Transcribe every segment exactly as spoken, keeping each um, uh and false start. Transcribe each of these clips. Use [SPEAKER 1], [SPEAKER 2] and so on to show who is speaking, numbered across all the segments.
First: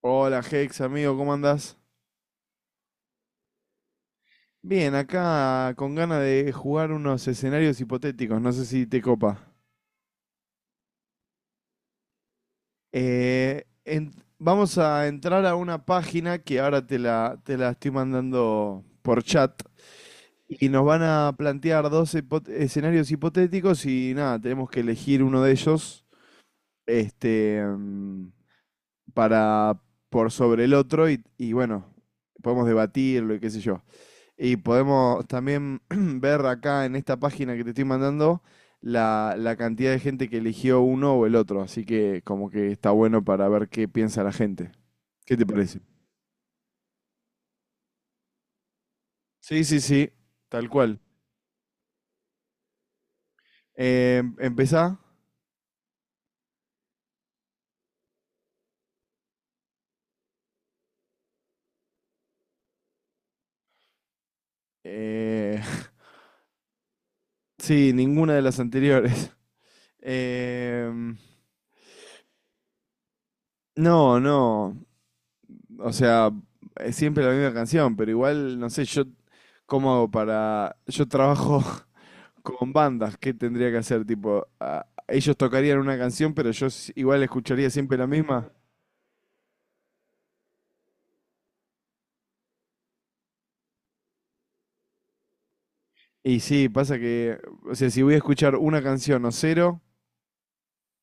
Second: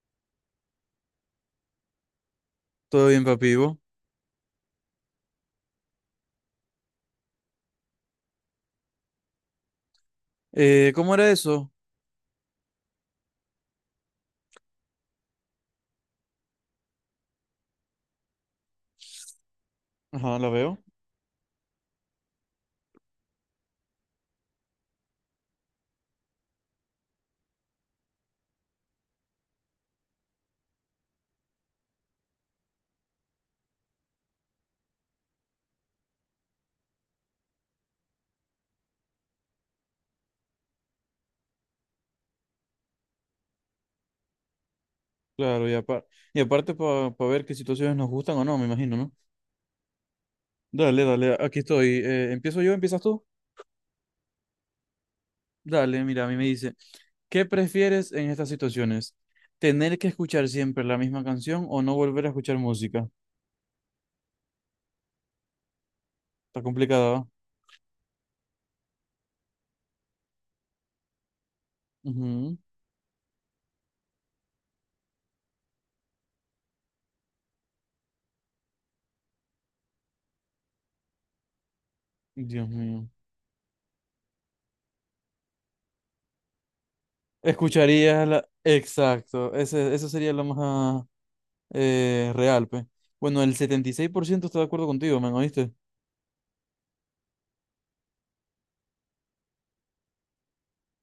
[SPEAKER 1] Hola Hex, amigo, ¿cómo andás?
[SPEAKER 2] Todo bien, papi. ¿Y vos?
[SPEAKER 1] Bien, acá con ganas de jugar unos escenarios hipotéticos, no sé si te copa.
[SPEAKER 2] Eh, ¿cómo era eso?
[SPEAKER 1] Eh, en- Vamos a entrar a una página que ahora te la, te la estoy mandando por chat,
[SPEAKER 2] Ajá, la
[SPEAKER 1] y
[SPEAKER 2] veo.
[SPEAKER 1] nos van a plantear dos hipo- escenarios hipotéticos y nada, tenemos que elegir uno de ellos este, mm, para, por sobre el otro y, y bueno, podemos debatirlo y qué sé yo. Y podemos también ver acá en esta página que te estoy mandando la, la cantidad de gente que eligió uno o el otro. Así que como que está bueno para ver qué piensa la gente. ¿Qué te
[SPEAKER 2] Claro, y,
[SPEAKER 1] parece?
[SPEAKER 2] apar- y aparte para ver qué situaciones nos gustan o no, me imagino, ¿no?
[SPEAKER 1] Sí, sí, sí, tal cual.
[SPEAKER 2] Dale, dale, aquí estoy. Eh, ¿empiezo yo? ¿Empiezas tú?
[SPEAKER 1] Eh, empezá.
[SPEAKER 2] Dale, mira, a mí me dice, ¿qué prefieres en estas situaciones? ¿Tener que escuchar siempre la misma canción o no volver a escuchar música?
[SPEAKER 1] Eh,
[SPEAKER 2] Está complicada, ¿va?
[SPEAKER 1] sí, ninguna de las anteriores. Em,
[SPEAKER 2] Ujú.
[SPEAKER 1] no, no. O sea, es siempre la misma canción, pero igual, no sé, yo cómo hago para... Yo trabajo.
[SPEAKER 2] Dios
[SPEAKER 1] Con
[SPEAKER 2] mío.
[SPEAKER 1] bandas, ¿qué tendría que hacer? Tipo, a- ellos tocarían una canción, pero yo s- igual escucharía siempre la
[SPEAKER 2] Escucharías la—
[SPEAKER 1] misma.
[SPEAKER 2] Exacto, ese, eso sería lo más eh, real, pues. Bueno, el setenta y seis por ciento está de acuerdo contigo, ¿me oíste?
[SPEAKER 1] Y sí, pasa que, o sea, si voy a escuchar una canción o cero,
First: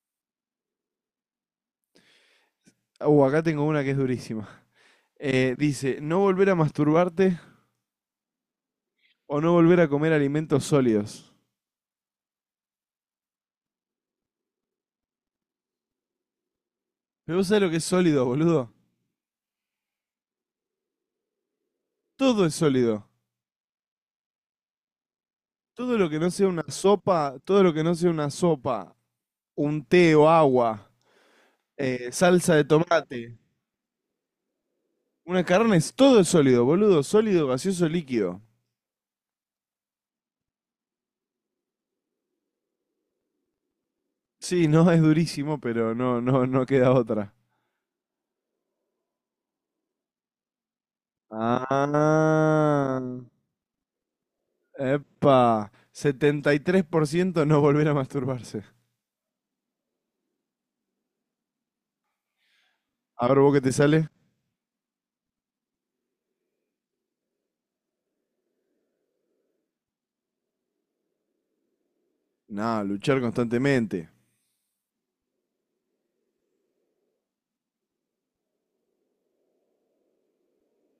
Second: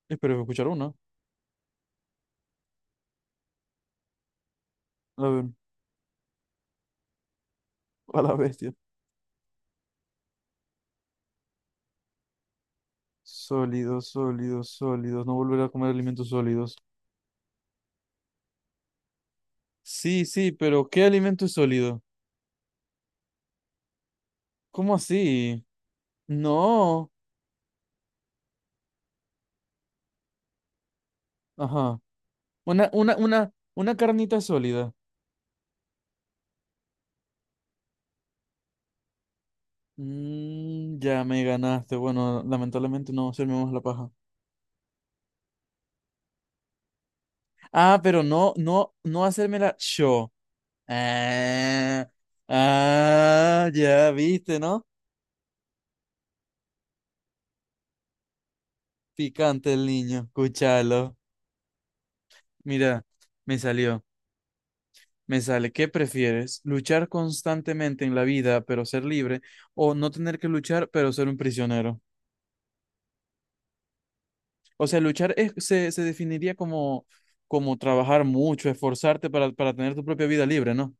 [SPEAKER 2] Espero escuchar una.
[SPEAKER 1] uh, acá tengo una que es durísima.
[SPEAKER 2] A ver,
[SPEAKER 1] Eh, dice, no volver a masturbarte
[SPEAKER 2] a la bestia.
[SPEAKER 1] o no volver a comer alimentos sólidos.
[SPEAKER 2] Sólidos, sólidos, sólidos. No volver a comer alimentos sólidos.
[SPEAKER 1] Pero vos sabés lo que es sólido, boludo.
[SPEAKER 2] Sí, sí, pero ¿qué alimento es sólido?
[SPEAKER 1] Todo es sólido.
[SPEAKER 2] ¿Cómo así?
[SPEAKER 1] Todo lo que no sea una
[SPEAKER 2] No.
[SPEAKER 1] sopa, todo lo que no sea una sopa, un té o agua,
[SPEAKER 2] Ajá.
[SPEAKER 1] eh, salsa de
[SPEAKER 2] Una, una,
[SPEAKER 1] tomate,
[SPEAKER 2] una, una carnita sólida.
[SPEAKER 1] una carne, es todo es sólido, boludo. Sólido, gaseoso, líquido.
[SPEAKER 2] Mm, ya me ganaste. Bueno, lamentablemente no hacerme más la paja.
[SPEAKER 1] Sí, no, es durísimo, pero no, no, no queda otra.
[SPEAKER 2] Ah, pero no, no, no hacérmela yo. Ah,
[SPEAKER 1] Ah,
[SPEAKER 2] ah, ya viste, ¿no?
[SPEAKER 1] epa, setenta y tres por ciento no volver a masturbarse.
[SPEAKER 2] Picante el niño. Escúchalo. Mira,
[SPEAKER 1] A ver, ¿vos
[SPEAKER 2] me
[SPEAKER 1] qué te
[SPEAKER 2] salió.
[SPEAKER 1] sale?
[SPEAKER 2] Me sale, ¿qué prefieres? ¿Luchar constantemente en la vida, pero ser libre? ¿O no tener que luchar, pero ser un prisionero?
[SPEAKER 1] No, luchar constantemente.
[SPEAKER 2] O sea, luchar es- se, se definiría como, como trabajar mucho, esforzarte para, para tener tu propia vida libre, ¿no?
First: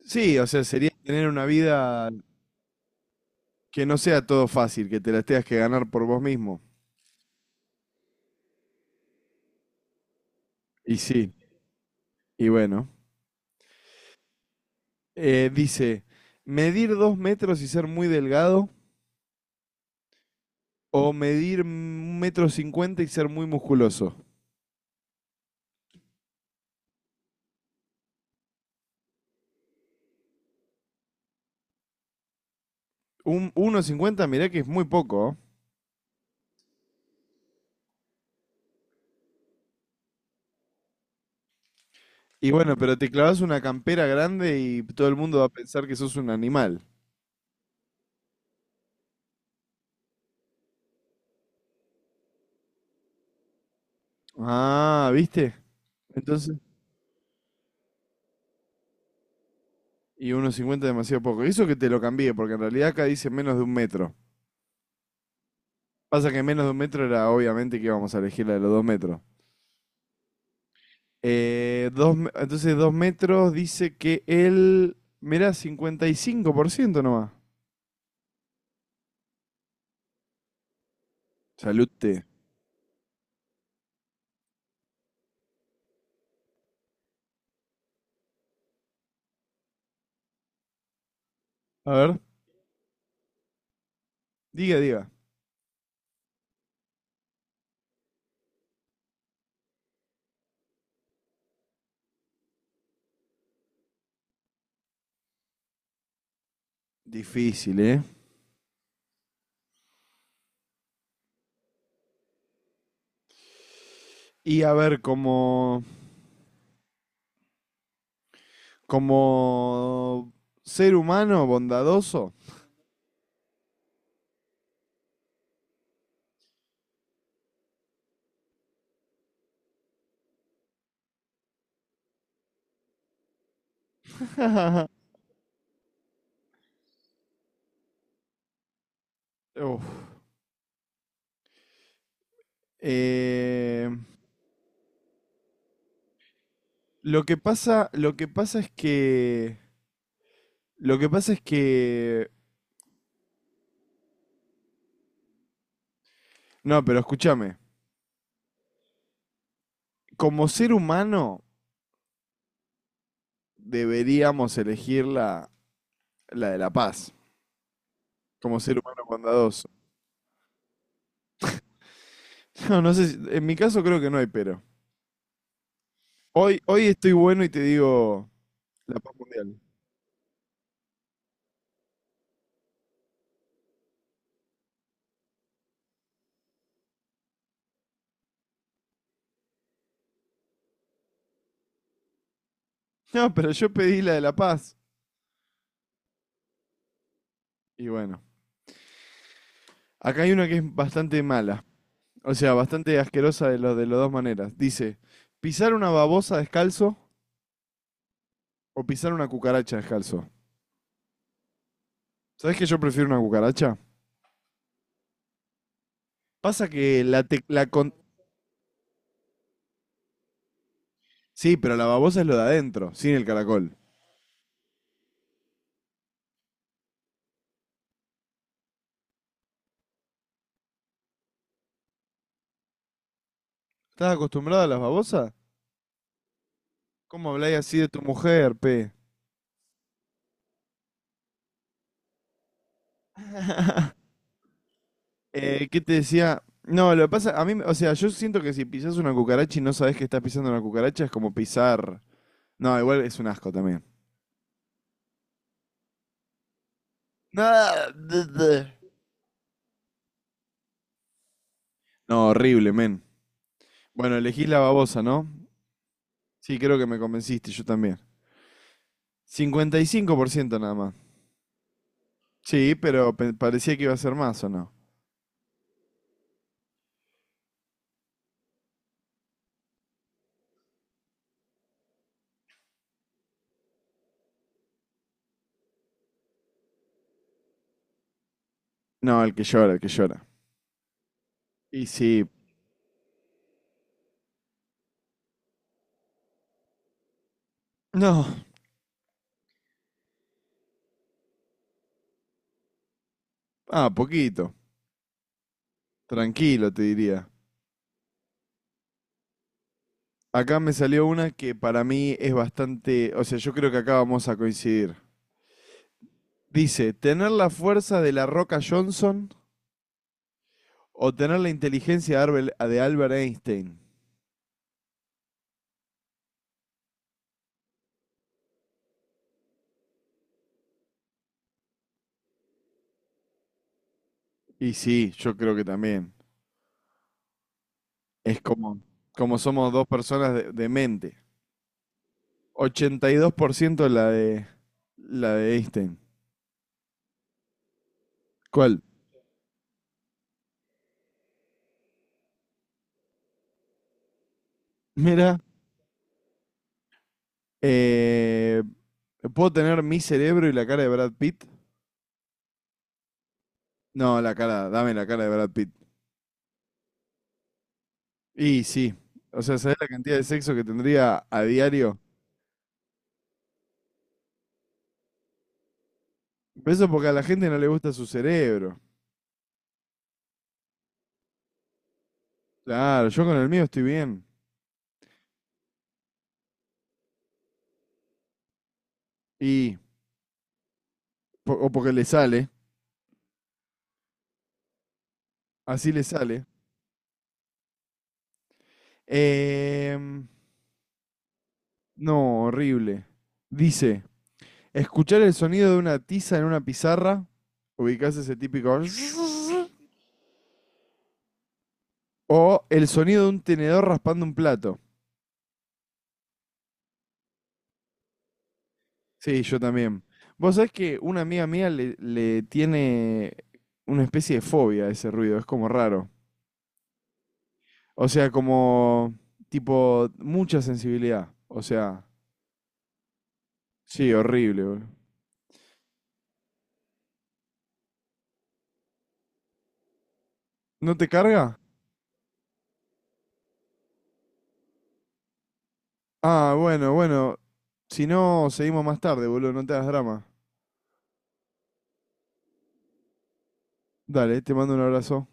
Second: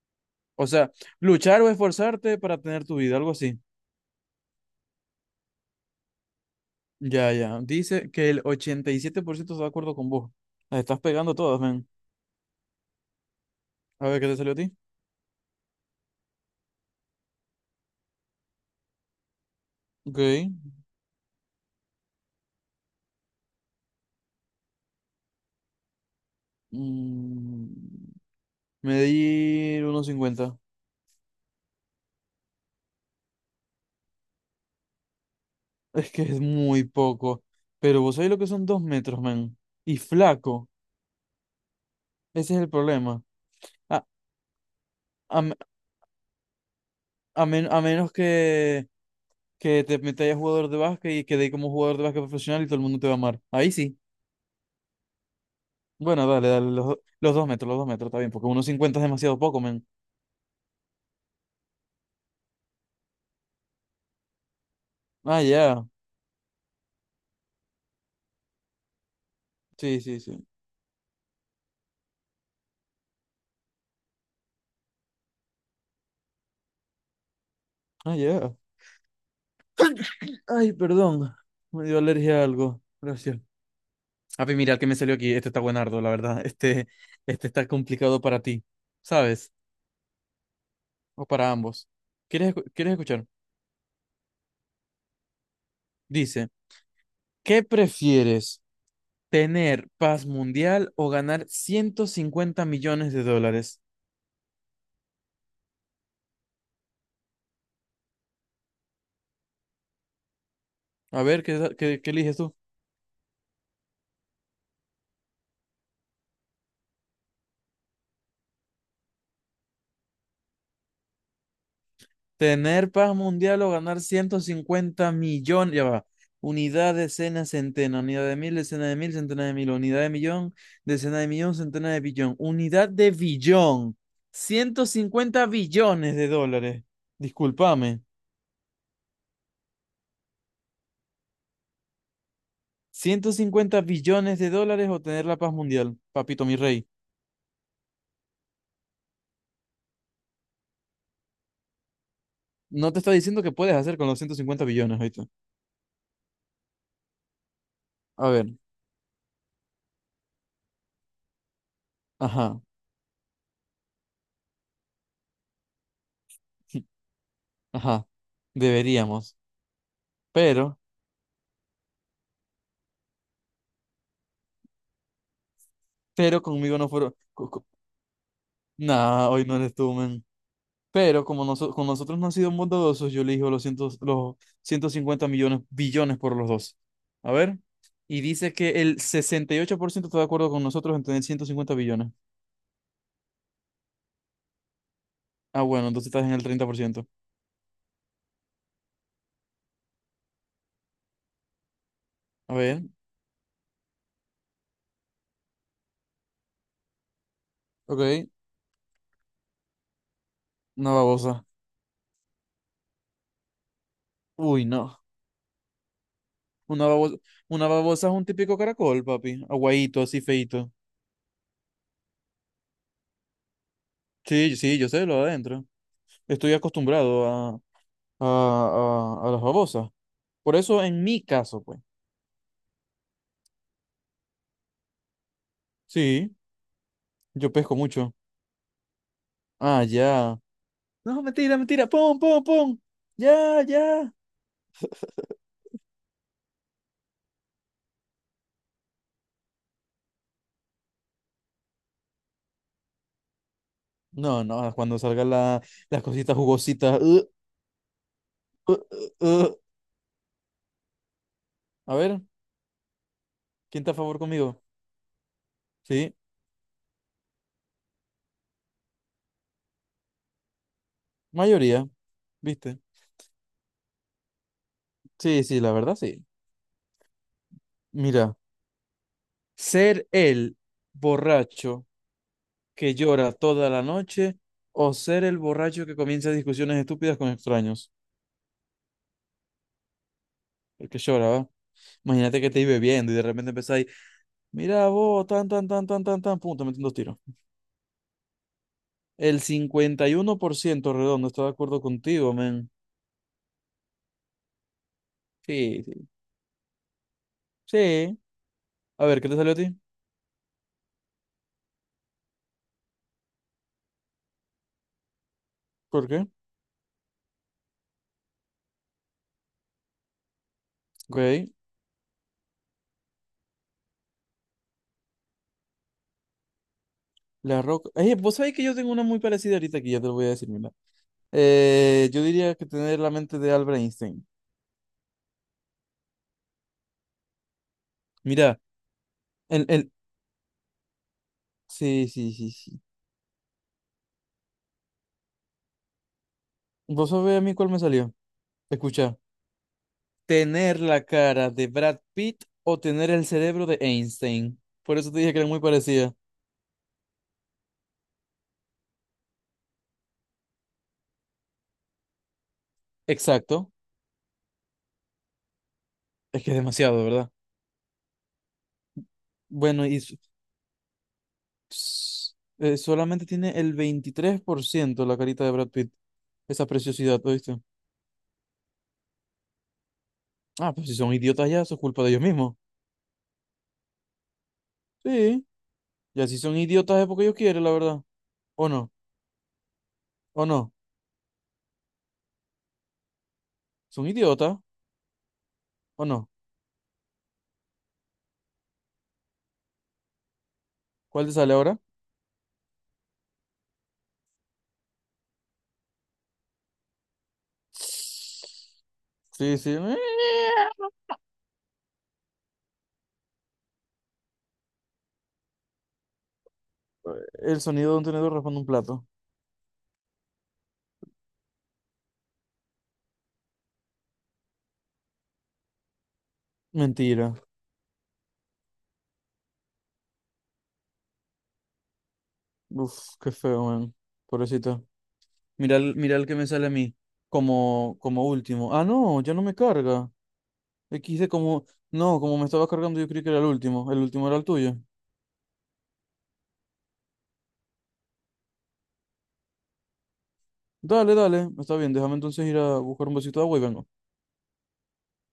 [SPEAKER 1] Sí, o sea,
[SPEAKER 2] O sea,
[SPEAKER 1] sería tener una
[SPEAKER 2] luchar o
[SPEAKER 1] vida
[SPEAKER 2] esforzarte para tener tu vida, algo así.
[SPEAKER 1] que no sea todo fácil, que te la tengas que ganar por vos mismo.
[SPEAKER 2] Ya, ya. Dice que el ochenta y siete por ciento está de acuerdo con vos. Las
[SPEAKER 1] Y
[SPEAKER 2] estás
[SPEAKER 1] sí,
[SPEAKER 2] pegando todas, ven.
[SPEAKER 1] y bueno.
[SPEAKER 2] A ver, ¿qué te salió a ti?
[SPEAKER 1] Eh, dice, medir dos metros y ser muy delgado
[SPEAKER 2] Ok.
[SPEAKER 1] o medir un metro cincuenta y ser muy musculoso.
[SPEAKER 2] Mm, Medir uno cincuenta.
[SPEAKER 1] Un uno cincuenta, mirá que es muy poco. ¿Oh?
[SPEAKER 2] Es que es muy poco. Pero vos sabés lo que son dos metros, man. Y flaco.
[SPEAKER 1] Y
[SPEAKER 2] Ese es el
[SPEAKER 1] bueno, pero te
[SPEAKER 2] problema.
[SPEAKER 1] clavas una
[SPEAKER 2] A,
[SPEAKER 1] campera grande y todo el mundo
[SPEAKER 2] a,
[SPEAKER 1] va a
[SPEAKER 2] me-
[SPEAKER 1] pensar que sos un animal.
[SPEAKER 2] a men- a menos que, que te metas a jugador de básquet y quedéis como jugador de básquet profesional y todo el mundo te va a amar. Ahí sí.
[SPEAKER 1] Ah, ¿viste?
[SPEAKER 2] Bueno, dale,
[SPEAKER 1] Entonces,
[SPEAKER 2] dale. Los, do- los dos metros, los dos metros, está bien. Porque uno cincuenta es demasiado poco, man.
[SPEAKER 1] y uno cincuenta es demasiado poco. Eso que te lo cambié, porque en realidad acá dice menos de un metro.
[SPEAKER 2] Ah, ya.
[SPEAKER 1] Pasa que menos de un metro era obviamente que íbamos a elegir la de los dos metros.
[SPEAKER 2] Sí, sí, sí.
[SPEAKER 1] Eh, dos, me- entonces, dos metros dice que él. Mirá, cincuenta y cinco por ciento nomás.
[SPEAKER 2] Ah, ya. Ay, perdón. Me dio
[SPEAKER 1] Salute.
[SPEAKER 2] alergia a algo. Gracias. Api, mira el que me salió aquí. Este está buenardo, la verdad. Este, este está complicado para ti. ¿Sabes? O para ambos.
[SPEAKER 1] A ver,
[SPEAKER 2] ¿Quieres, escu- quieres escuchar?
[SPEAKER 1] diga, diga.
[SPEAKER 2] Dice, ¿qué prefieres? ¿Tener paz mundial o ganar ciento cincuenta millones de dólares?
[SPEAKER 1] Difícil, ¿eh?
[SPEAKER 2] A ver, ¿qué, qué, qué eliges tú?
[SPEAKER 1] Y a ver, como. Como ser humano bondadoso.
[SPEAKER 2] ¿Tener paz mundial o ganar ciento cincuenta millones? Ya va. Unidad, decena, centena. Unidad de mil, decena de mil, centena de mil. Unidad de millón, decena de millón, centena de billón. Unidad de billón. ciento cincuenta billones de dólares. Discúlpame.
[SPEAKER 1] Uf.
[SPEAKER 2] ciento cincuenta
[SPEAKER 1] Eh,
[SPEAKER 2] billones de dólares o tener la paz mundial, papito mi rey.
[SPEAKER 1] lo que pasa, lo que pasa es que, lo que pasa es que,
[SPEAKER 2] No te está diciendo que puedes hacer con los ciento cincuenta billones ahorita.
[SPEAKER 1] no, pero escúchame,
[SPEAKER 2] A ver,
[SPEAKER 1] como ser humano
[SPEAKER 2] ajá,
[SPEAKER 1] deberíamos elegir la, la de la paz,
[SPEAKER 2] ajá,
[SPEAKER 1] como ser humano
[SPEAKER 2] deberíamos.
[SPEAKER 1] bondadoso.
[SPEAKER 2] Pero,
[SPEAKER 1] No, no sé, si- en mi caso creo que no hay pero.
[SPEAKER 2] pero
[SPEAKER 1] Hoy,
[SPEAKER 2] conmigo
[SPEAKER 1] hoy
[SPEAKER 2] no
[SPEAKER 1] estoy
[SPEAKER 2] fueron.
[SPEAKER 1] bueno y
[SPEAKER 2] co-
[SPEAKER 1] te
[SPEAKER 2] co-
[SPEAKER 1] digo la paz
[SPEAKER 2] Nah, hoy no
[SPEAKER 1] mundial.
[SPEAKER 2] eres tú, men. Pero como noso- con nosotros no han sido bondadosos, yo elijo los, cientos, los ciento cincuenta millones, billones por los dos. A ver, y dice que el sesenta y ocho por ciento está de acuerdo con nosotros en tener ciento cincuenta billones.
[SPEAKER 1] No, pero yo pedí la de la paz.
[SPEAKER 2] Ah, bueno, entonces estás en el treinta por ciento.
[SPEAKER 1] Y bueno, acá hay una que es bastante mala. O sea,
[SPEAKER 2] A ver,
[SPEAKER 1] bastante asquerosa de, lo, de las dos maneras. Dice, pisar una babosa descalzo
[SPEAKER 2] ok,
[SPEAKER 1] o pisar una cucaracha descalzo.
[SPEAKER 2] una babosa.
[SPEAKER 1] ¿Sabés que yo prefiero una cucaracha?
[SPEAKER 2] Uy, no.
[SPEAKER 1] Pasa
[SPEAKER 2] Una
[SPEAKER 1] que
[SPEAKER 2] babosa,
[SPEAKER 1] la, te la
[SPEAKER 2] una
[SPEAKER 1] con-
[SPEAKER 2] babosa es un típico caracol, papi. Aguadito, así feito.
[SPEAKER 1] Sí, pero la babosa es lo de adentro, sin el caracol.
[SPEAKER 2] Sí, sí, yo sé lo de adentro. Estoy acostumbrado a, a, a, a las babosas. Por eso, en mi caso, pues.
[SPEAKER 1] ¿Estás acostumbrada a las babosas?
[SPEAKER 2] Sí,
[SPEAKER 1] ¿Cómo
[SPEAKER 2] yo
[SPEAKER 1] habláis
[SPEAKER 2] pesco
[SPEAKER 1] así de tu
[SPEAKER 2] mucho.
[SPEAKER 1] mujer, pe?
[SPEAKER 2] Ah, ya. No, mentira, mentira. Pum, pum, pum. Ya, ya.
[SPEAKER 1] Eh, ¿qué te decía? No, lo que pasa, a mí, o sea, yo siento que si pisas una cucaracha y no sabés que estás pisando una cucaracha, es como pisar... No, igual es un asco también.
[SPEAKER 2] No, no, ah, cuando salgan la- las cositas jugositas. Uh,
[SPEAKER 1] No,
[SPEAKER 2] uh, uh, uh. A ver,
[SPEAKER 1] horrible, men.
[SPEAKER 2] ¿quién está a
[SPEAKER 1] Bueno,
[SPEAKER 2] favor
[SPEAKER 1] elegí la
[SPEAKER 2] conmigo?
[SPEAKER 1] babosa, ¿no?
[SPEAKER 2] Sí,
[SPEAKER 1] Sí, creo que me convenciste, yo también. Cincuenta y cinco por ciento nada más.
[SPEAKER 2] mayoría,
[SPEAKER 1] Sí,
[SPEAKER 2] ¿viste?
[SPEAKER 1] pero pe- parecía que iba a ser más, ¿o no?
[SPEAKER 2] Sí, sí, la verdad, sí. Mira. ¿Ser el borracho que llora toda la noche o ser el borracho que comienza discusiones estúpidas con extraños?
[SPEAKER 1] No, el que llora, el que llora.
[SPEAKER 2] El que llora, ¿va?
[SPEAKER 1] Y sí.
[SPEAKER 2] Imagínate que te ibas bebiendo y de repente empezáis, mira vos, tan, tan, tan, tan, tan, tan, pum, te meten dos tiros.
[SPEAKER 1] No.
[SPEAKER 2] El cincuenta y uno por ciento redondo está de acuerdo contigo, men.
[SPEAKER 1] Ah, poquito.
[SPEAKER 2] Sí, sí.
[SPEAKER 1] Tranquilo, te diría.
[SPEAKER 2] Sí. A ver, ¿qué te salió a ti?
[SPEAKER 1] Acá me salió una que para mí es bastante... O sea, yo creo que acá vamos a coincidir.
[SPEAKER 2] ¿Por qué?
[SPEAKER 1] Dice, ¿tener la fuerza de la Roca Johnson o tener
[SPEAKER 2] Ok.
[SPEAKER 1] la inteligencia de Arbel- de Albert Einstein?
[SPEAKER 2] La Roca. Eh, vos sabés que yo tengo una muy parecida ahorita aquí, ya te lo voy a decir, mira. Eh, yo diría que tener la mente de Albert Einstein.
[SPEAKER 1] Y sí, yo creo que también. Es
[SPEAKER 2] Mira,
[SPEAKER 1] como, como
[SPEAKER 2] el,
[SPEAKER 1] somos dos
[SPEAKER 2] el,
[SPEAKER 1] personas de de mente.
[SPEAKER 2] sí, sí, sí, sí.
[SPEAKER 1] ochenta y dos por ciento la de la de Einstein.
[SPEAKER 2] Vos sabés a mí cuál me salió.
[SPEAKER 1] ¿Cuál?
[SPEAKER 2] Escucha, tener la cara de Brad Pitt o tener el cerebro de Einstein. Por eso te dije
[SPEAKER 1] Mira,
[SPEAKER 2] que era muy parecida.
[SPEAKER 1] eh, ¿puedo tener mi cerebro y la cara de Brad Pitt?
[SPEAKER 2] Exacto.
[SPEAKER 1] No, la cara, dame la cara de Brad Pitt.
[SPEAKER 2] Es que es demasiado, ¿verdad?
[SPEAKER 1] Y sí, o sea, ¿sabés
[SPEAKER 2] Bueno,
[SPEAKER 1] la
[SPEAKER 2] y
[SPEAKER 1] cantidad
[SPEAKER 2] s-
[SPEAKER 1] de sexo que tendría a diario?
[SPEAKER 2] s- eh, solamente tiene el veintitrés por ciento la carita de Brad Pitt. Esa
[SPEAKER 1] Pero eso porque a
[SPEAKER 2] preciosidad,
[SPEAKER 1] la gente no
[SPEAKER 2] ¿oíste?
[SPEAKER 1] le gusta su cerebro.
[SPEAKER 2] Ah, pues si son idiotas ya, eso es culpa de ellos mismos.
[SPEAKER 1] Claro, yo con el mío estoy bien.
[SPEAKER 2] Sí, ya si son idiotas es porque ellos quieren, la verdad. ¿O no?
[SPEAKER 1] Y,
[SPEAKER 2] ¿O no?
[SPEAKER 1] po- o porque le sale,
[SPEAKER 2] ¿Son idiotas?
[SPEAKER 1] así le
[SPEAKER 2] ¿O no?
[SPEAKER 1] sale. Em,
[SPEAKER 2] ¿Cuál te sale ahora?
[SPEAKER 1] no, horrible. Dice, escuchar el sonido de una tiza en una pizarra. Ubicás ese típico.
[SPEAKER 2] Sí, sí. eh.
[SPEAKER 1] O el sonido de un tenedor raspando un plato.
[SPEAKER 2] El sonido de un tenedor raspando un plato.
[SPEAKER 1] Sí, yo también. Vos sabés que una amiga mía le, le tiene una especie de fobia a ese ruido. Es como raro.
[SPEAKER 2] Mentira.
[SPEAKER 1] O sea, como. Tipo, mucha sensibilidad. O sea,
[SPEAKER 2] Uf, qué feo, man.
[SPEAKER 1] sí, horrible,
[SPEAKER 2] Pobrecito.
[SPEAKER 1] boludo.
[SPEAKER 2] Mira, el- mira el que me sale a mí. Como, como último. Ah, no, ya no me carga.
[SPEAKER 1] ¿No te
[SPEAKER 2] equis de
[SPEAKER 1] carga?
[SPEAKER 2] como. No, como me estaba cargando, yo creí que era el último. El último era el tuyo.
[SPEAKER 1] Ah, bueno, bueno. Si no, seguimos más tarde, boludo. No te hagas drama.
[SPEAKER 2] Dale, dale. Está bien, déjame entonces ir a buscar un vasito de agua y vengo.
[SPEAKER 1] Dale, te mando un abrazo.